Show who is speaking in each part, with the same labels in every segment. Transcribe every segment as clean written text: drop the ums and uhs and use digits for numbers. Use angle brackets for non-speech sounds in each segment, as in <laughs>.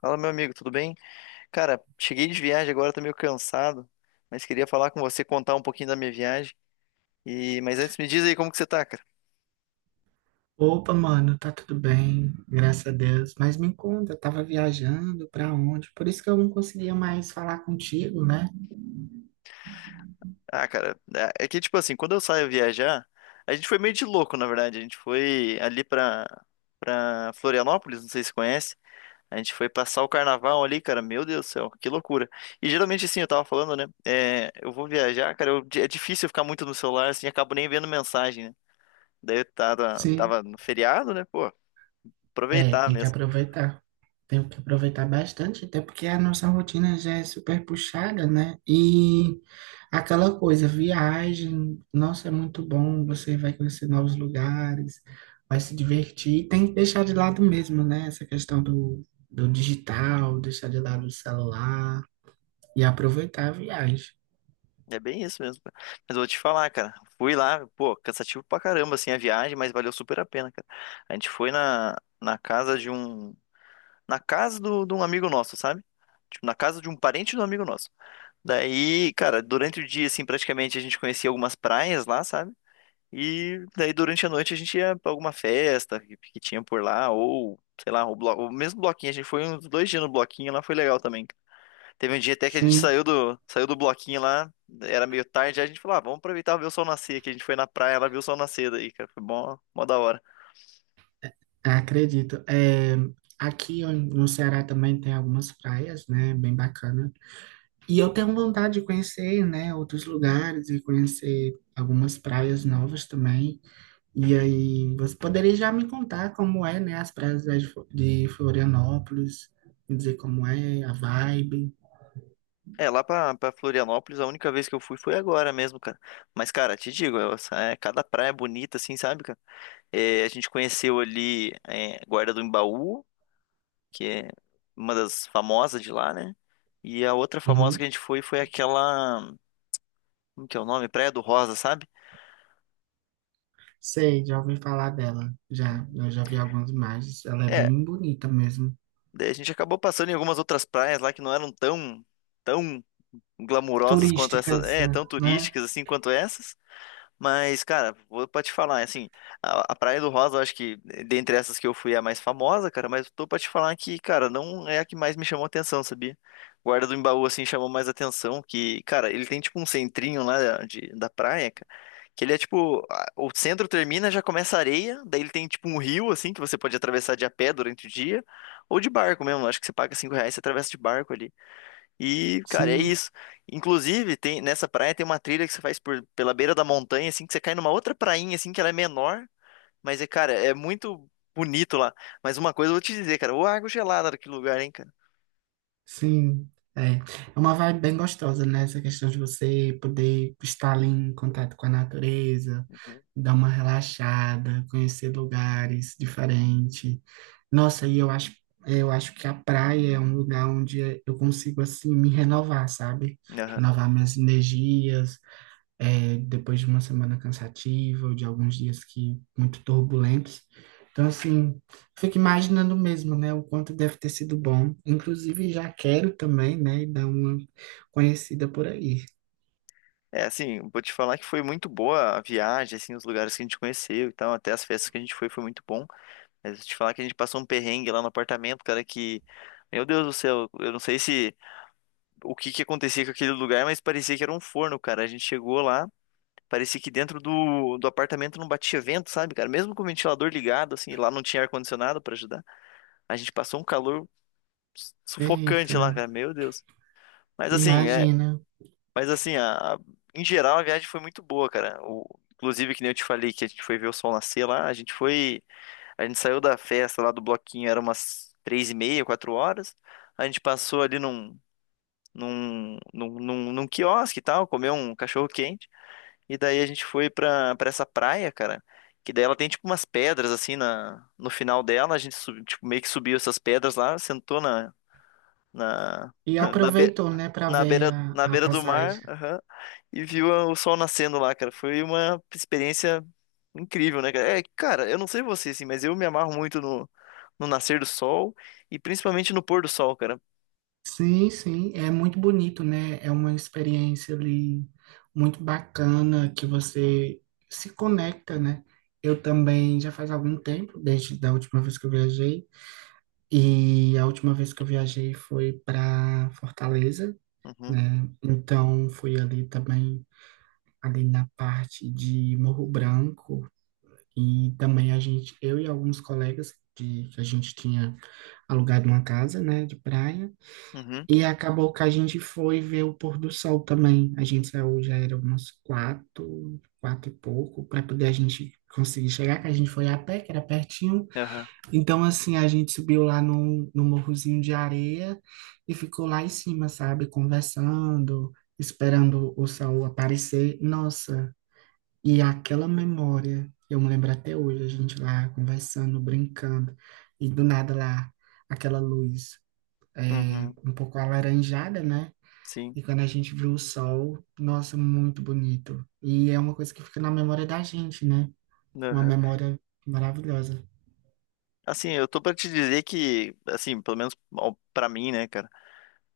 Speaker 1: Fala, meu amigo, tudo bem? Cara, cheguei de viagem agora, tô meio cansado, mas queria falar com você, contar um pouquinho da minha viagem. E mas antes me diz aí como que você tá, cara?
Speaker 2: Opa, mano, tá tudo bem, graças a Deus. Mas me conta, eu tava viajando pra onde? Por isso que eu não conseguia mais falar contigo, né?
Speaker 1: Ah, cara, é que tipo assim, quando eu saio viajar, a gente foi meio de louco, na verdade. A gente foi ali pra para Florianópolis, não sei se conhece. A gente foi passar o carnaval ali, cara. Meu Deus do céu, que loucura. E geralmente assim, eu tava falando, né? É, eu vou viajar, cara, é difícil eu ficar muito no celular, assim, acabo nem vendo mensagem, né? Daí eu tava,
Speaker 2: Sim,
Speaker 1: tava no feriado, né? Pô,
Speaker 2: é,
Speaker 1: aproveitar
Speaker 2: tem que
Speaker 1: mesmo.
Speaker 2: aproveitar. Tenho que aproveitar bastante, até porque a nossa rotina já é super puxada, né? E aquela coisa, viagem, nossa, é muito bom, você vai conhecer novos lugares, vai se divertir, tem que deixar de lado mesmo, né? Essa questão do digital, deixar de lado o celular. E aproveitar a viagem.
Speaker 1: É bem isso mesmo, cara. Mas eu vou te falar, cara. Fui lá, pô, cansativo pra caramba, assim, a viagem, mas valeu super a pena, cara. A gente foi na casa de um. Na casa de um amigo nosso, sabe? Tipo, na casa de um parente do amigo nosso. Daí, cara, durante o dia, assim, praticamente a gente conhecia algumas praias lá, sabe? E daí durante a noite a gente ia pra alguma festa que tinha por lá, ou, sei lá, o, o mesmo bloquinho. A gente foi uns 2 dias no bloquinho lá, foi legal também. Teve um dia até que a gente
Speaker 2: Sim,
Speaker 1: saiu do bloquinho lá, era meio tarde, aí a gente falou, ah, vamos aproveitar e ver o sol nascer, que a gente foi na praia, ela viu o sol nascer daí, cara, foi bom, mó da hora.
Speaker 2: acredito. É, no Ceará também tem algumas praias, né? Bem bacana. E eu tenho vontade de conhecer, né, outros lugares e conhecer algumas praias novas também. E aí, você poderia já me contar como é, né, as praias de de Florianópolis, me dizer como é, a vibe.
Speaker 1: É, lá pra, pra Florianópolis, a única vez que eu fui foi agora mesmo, cara. Mas, cara, te digo, é, cada praia é bonita, assim, sabe, cara? É, a gente conheceu ali é, Guarda do Embaú, que é uma das famosas de lá, né? E a outra famosa que a
Speaker 2: Uhum.
Speaker 1: gente foi aquela, como que é o nome? Praia do Rosa, sabe?
Speaker 2: Sei, já ouvi falar dela. Já, eu já vi algumas imagens. Ela é
Speaker 1: É.
Speaker 2: bem bonita mesmo.
Speaker 1: Daí a gente acabou passando em algumas outras praias lá que não eram tão glamurosas quanto essas,
Speaker 2: Turísticas,
Speaker 1: é, tão
Speaker 2: né?
Speaker 1: turísticas assim quanto essas. Mas, cara, vou pra te falar, assim, a Praia do Rosa, eu acho que dentre essas que eu fui é a mais famosa, cara, mas tô pra te falar que, cara, não é a que mais me chamou atenção, sabia? Guarda do Embaú, assim, chamou mais atenção, que, cara, ele tem tipo um centrinho lá eh, de, da praia, cara, que ele é tipo, o centro termina, já começa a areia, daí ele tem tipo um rio, assim, que você pode atravessar de a pé durante o dia, ou de barco mesmo, acho que você paga 5 reais e você atravessa de barco ali. E, cara, é
Speaker 2: Sim,
Speaker 1: isso. Inclusive, tem, nessa praia tem uma trilha que você faz pela beira da montanha, assim, que você cai numa outra prainha, assim, que ela é menor, mas é, cara, é muito bonito lá. Mas uma coisa eu vou te dizer, cara, ô água gelada daquele lugar, hein, cara.
Speaker 2: sim. É. É uma vibe bem gostosa, né? Essa questão de você poder estar ali em contato com a natureza,
Speaker 1: Uhum.
Speaker 2: dar uma relaxada, conhecer lugares diferentes. Nossa, eu acho que a praia é um lugar onde eu consigo, assim, me renovar, sabe?
Speaker 1: Aham.
Speaker 2: Renovar minhas energias, é, depois de uma semana cansativa ou de alguns dias que muito turbulentos. Então, assim, fico imaginando mesmo, né, o quanto deve ter sido bom. Inclusive, já quero também, né, dar uma conhecida por aí.
Speaker 1: É, assim, vou te falar que foi muito boa a viagem, assim, os lugares que a gente conheceu e tal, até as festas que a gente foi, foi muito bom. Mas vou te falar que a gente passou um perrengue lá no apartamento, cara, que, meu Deus do céu, eu não sei se, o que que acontecia com aquele lugar, mas parecia que era um forno, cara. A gente chegou lá. Parecia que dentro do apartamento não batia vento, sabe, cara? Mesmo com o ventilador ligado, assim, lá não tinha ar-condicionado pra ajudar. A gente passou um calor
Speaker 2: Eita,
Speaker 1: sufocante lá, cara. Meu Deus. Mas assim, é,
Speaker 2: imagina.
Speaker 1: mas assim, em geral a viagem foi muito boa, cara. O, inclusive, que nem eu te falei que a gente foi ver o sol nascer lá, a gente foi, a gente saiu da festa lá do bloquinho, era umas 3h30, 4h. A gente passou ali num quiosque e tal, comeu um cachorro quente. E daí a gente foi pra essa praia, cara. Que daí ela tem tipo umas pedras assim na, no final dela. A gente tipo, meio que subiu essas pedras lá, sentou na,
Speaker 2: E
Speaker 1: <laughs> na, be-
Speaker 2: aproveitou, né, para
Speaker 1: na
Speaker 2: ver
Speaker 1: na
Speaker 2: a
Speaker 1: beira do
Speaker 2: passagem.
Speaker 1: mar, aham, e viu o sol nascendo lá, cara. Foi uma experiência incrível, né, cara? É, cara, eu não sei você, assim, mas eu me amarro muito no nascer do sol e principalmente no pôr do sol, cara.
Speaker 2: Sim, sim, é muito bonito, né? É uma experiência ali muito bacana que você se conecta, né? Eu também já faz algum tempo, desde da última vez que eu viajei, e a última vez que eu viajei foi para Fortaleza,
Speaker 1: Uhum,
Speaker 2: né? Então fui ali também ali na parte de Morro Branco e também a gente, eu e alguns colegas de, que a gente tinha alugado uma casa, né, de praia.
Speaker 1: uhum,
Speaker 2: E acabou que a gente foi ver o pôr do sol também. A gente saiu, já era umas quatro, quatro e pouco, para poder a gente conseguir chegar, que a gente foi a pé, que era pertinho.
Speaker 1: aham,
Speaker 2: Então, assim, a gente subiu lá no morrozinho de areia e ficou lá em cima, sabe, conversando, esperando o sol aparecer. Nossa, e aquela memória, eu me lembro até hoje, a gente lá conversando, brincando, e do nada lá, aquela luz. É,
Speaker 1: uhum,
Speaker 2: um pouco alaranjada, né?
Speaker 1: sim,
Speaker 2: E quando a gente viu o sol, nossa, muito bonito. E é uma coisa que fica na memória da gente, né? Uma
Speaker 1: aham.
Speaker 2: memória maravilhosa.
Speaker 1: Assim, eu tô pra te dizer que, assim, pelo menos pra mim, né, cara,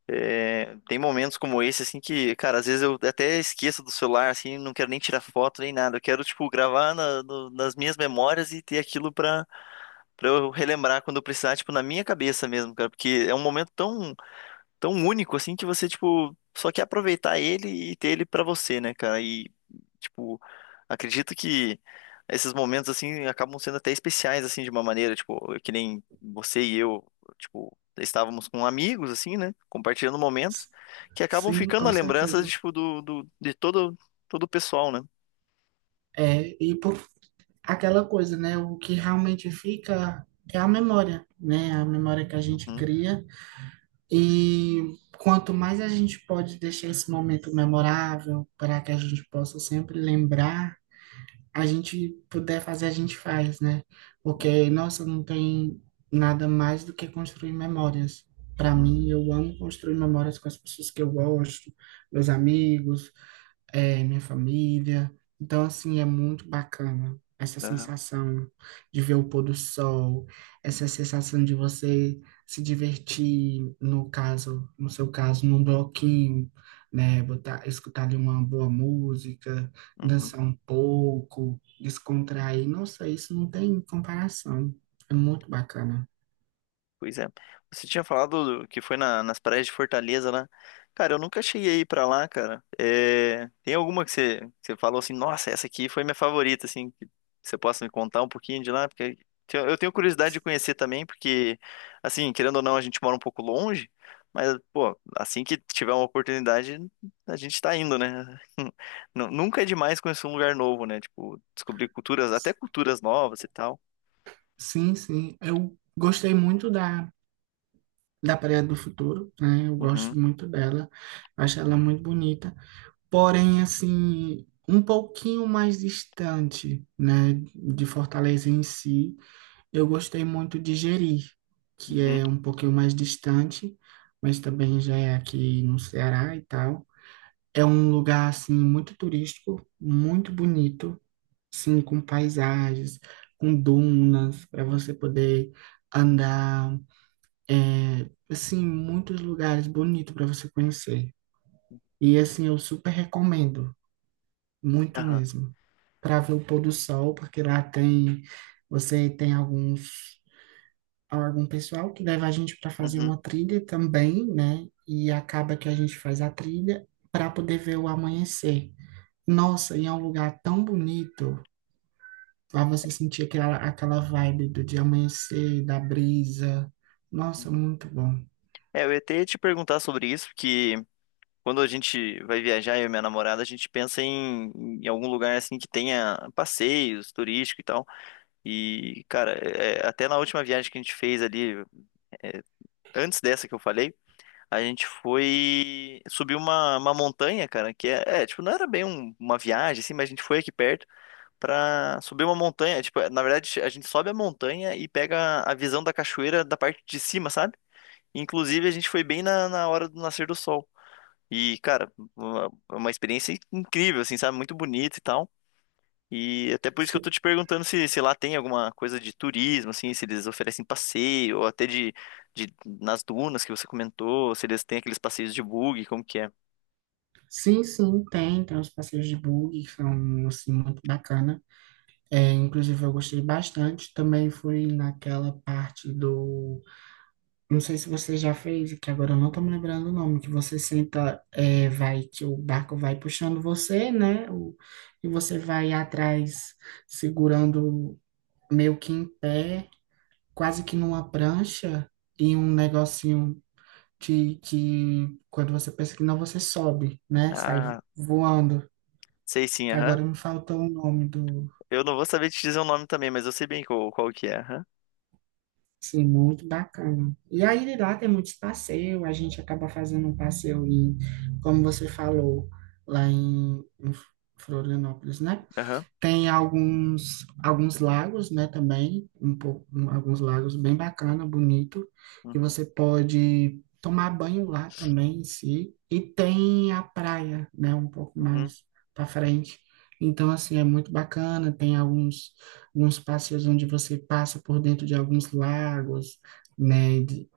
Speaker 1: é, tem momentos como esse, assim, que, cara, às vezes eu até esqueço do celular, assim, não quero nem tirar foto nem nada. Eu quero, tipo, gravar nas minhas memórias e ter aquilo pra eu relembrar quando eu precisar, tipo, na minha cabeça mesmo, cara, porque é um momento tão único assim que você, tipo, só quer aproveitar ele e ter ele pra você, né, cara? E, tipo, acredito que esses momentos assim acabam sendo até especiais assim de uma maneira, tipo, que nem você e eu, tipo, estávamos com amigos assim, né, compartilhando momentos
Speaker 2: S-
Speaker 1: que acabam
Speaker 2: Sim,
Speaker 1: ficando a
Speaker 2: com
Speaker 1: lembrança
Speaker 2: certeza.
Speaker 1: tipo do, do de todo o pessoal, né?
Speaker 2: É, e por aquela coisa, né? O que realmente fica é a memória, né? A memória que a gente
Speaker 1: Uhum,
Speaker 2: cria. E quanto mais a gente pode deixar esse momento memorável para que a gente possa sempre lembrar a gente puder fazer, a gente faz, né? Porque,
Speaker 1: uhum,
Speaker 2: nossa, não tem nada mais do que construir memórias. Para mim,
Speaker 1: uhum,
Speaker 2: eu amo construir memórias com as pessoas que eu gosto, meus amigos, é, minha família. Então, assim, é muito bacana essa
Speaker 1: aham,
Speaker 2: sensação de ver o pôr do sol, essa sensação de você se divertir, no caso, no seu caso, num bloquinho, né? Botar, escutar ali uma boa música,
Speaker 1: uhum.
Speaker 2: dançar um pouco, descontrair. Nossa, isso não tem comparação. É muito bacana.
Speaker 1: Pois é. Você tinha falado que foi nas praias de Fortaleza lá. Cara, eu nunca cheguei a ir pra lá, cara. É, tem alguma que que você falou assim, nossa, essa aqui foi minha favorita, assim, que você possa me contar um pouquinho de lá? Porque eu tenho curiosidade de conhecer também, porque, assim, querendo ou não, a gente mora um pouco longe, mas, pô, assim que tiver uma oportunidade, a gente tá indo, né? <laughs> Nunca é demais conhecer um lugar novo, né? Tipo, descobrir culturas, até culturas novas e tal.
Speaker 2: Sim, sim. Eu gostei muito da Praia do Futuro, né? Eu
Speaker 1: Uhum,
Speaker 2: gosto muito dela, acho ela muito bonita. Porém, assim, um pouquinho mais distante, né, de Fortaleza em si, eu gostei muito de Jeri, que
Speaker 1: uhum,
Speaker 2: é um pouquinho mais distante, mas também já é aqui no Ceará e tal. É um lugar, assim, muito turístico, muito bonito, sim, com paisagens, com dunas, para você poder andar é, assim, muitos lugares bonitos para você conhecer. E assim, eu super recomendo, muito
Speaker 1: aham,
Speaker 2: mesmo, para ver o pôr do sol, porque lá tem, você tem alguns, algum pessoal que leva a gente para fazer
Speaker 1: uhum.
Speaker 2: uma trilha também, né? E acaba que a gente faz a trilha para poder ver o amanhecer. Nossa, e é um lugar tão bonito, para você sentir aquela vibe do de amanhecer, da brisa. Nossa, muito bom.
Speaker 1: É, eu ia até te perguntar sobre isso, porque quando a gente vai viajar, eu e minha namorada, a gente pensa em algum lugar assim que tenha passeios turístico e tal. E, cara, até na última viagem que a gente fez ali, antes dessa que eu falei, a gente foi subir uma montanha, cara, que é, é, tipo, não era bem uma viagem, assim, mas a gente foi aqui perto pra subir uma montanha. É, tipo, é, na verdade, a gente sobe a montanha e pega a visão da cachoeira da parte de cima, sabe? Inclusive, a gente foi bem na hora do nascer do sol. E, cara, uma experiência incrível, assim, sabe? Muito bonita e tal. E até por isso que eu tô te perguntando se lá tem alguma coisa de turismo, assim, se eles oferecem passeio, ou até de nas dunas que você comentou, se eles têm aqueles passeios de bug, como que é.
Speaker 2: Sim, sim, tem, tem os passeios de buggy que são, assim, muito bacana. É, inclusive, eu gostei bastante. Também fui naquela parte do... Não sei se você já fez, que agora eu não tô me lembrando o nome, que você senta, é, vai, que o barco vai puxando você, né? O, e você vai atrás segurando meio que em pé, quase que numa prancha, e um negocinho que quando você pensa que não, você sobe, né? Sai
Speaker 1: Ah,
Speaker 2: voando.
Speaker 1: sei sim, aham.
Speaker 2: Agora me faltou o nome do.
Speaker 1: Eu não vou saber te dizer o nome também, mas eu sei bem qual que é, aham.
Speaker 2: Sim, muito bacana. E aí lá tem muitos passeios, a gente acaba fazendo um passeio em, como você falou, lá em Florianópolis, né?
Speaker 1: Aham.
Speaker 2: Tem alguns, alguns lagos, né, também, um pouco, alguns lagos bem bacana, bonito, que
Speaker 1: Uhum.
Speaker 2: você pode tomar banho lá também em si. E tem a praia, né, um pouco
Speaker 1: Uhum.
Speaker 2: mais para frente. Então, assim, é muito bacana, tem alguns, alguns passeios onde você passa por dentro de alguns lagos, né, de-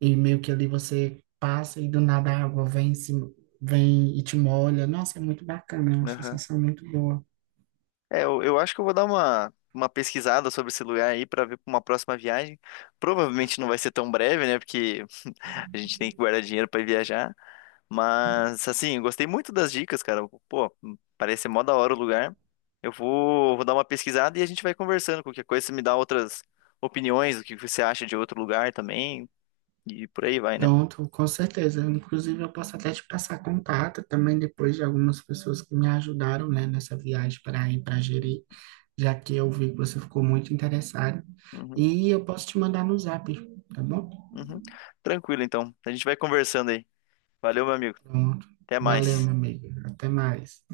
Speaker 2: e meio que ali você passa e do nada a água vem, em cima- vem e te molha. Nossa, é muito bacana, é uma
Speaker 1: Aham.
Speaker 2: sensação muito boa.
Speaker 1: É, eu acho que eu vou dar uma pesquisada sobre esse lugar aí pra ver pra uma próxima viagem. Provavelmente não vai ser tão breve, né? Porque a gente tem que guardar dinheiro para viajar. Mas, assim, eu gostei muito das dicas, cara. Pô, parece ser mó da hora o lugar. Eu vou dar uma pesquisada e a gente vai conversando. Qualquer coisa, você me dá outras opiniões, o que você acha de outro lugar também. E por aí vai, né?
Speaker 2: Pronto, com certeza. Inclusive, eu posso até te passar contato também depois de algumas pessoas que me ajudaram, né, nessa viagem para ir para Jeri, já que eu vi que você ficou muito interessado.
Speaker 1: Uhum,
Speaker 2: E eu posso te mandar no zap, tá bom?
Speaker 1: uhum. Tranquilo, então. A gente vai conversando aí. Valeu, meu amigo.
Speaker 2: Pronto.
Speaker 1: Até
Speaker 2: Valeu,
Speaker 1: mais.
Speaker 2: meu amigo. Até mais.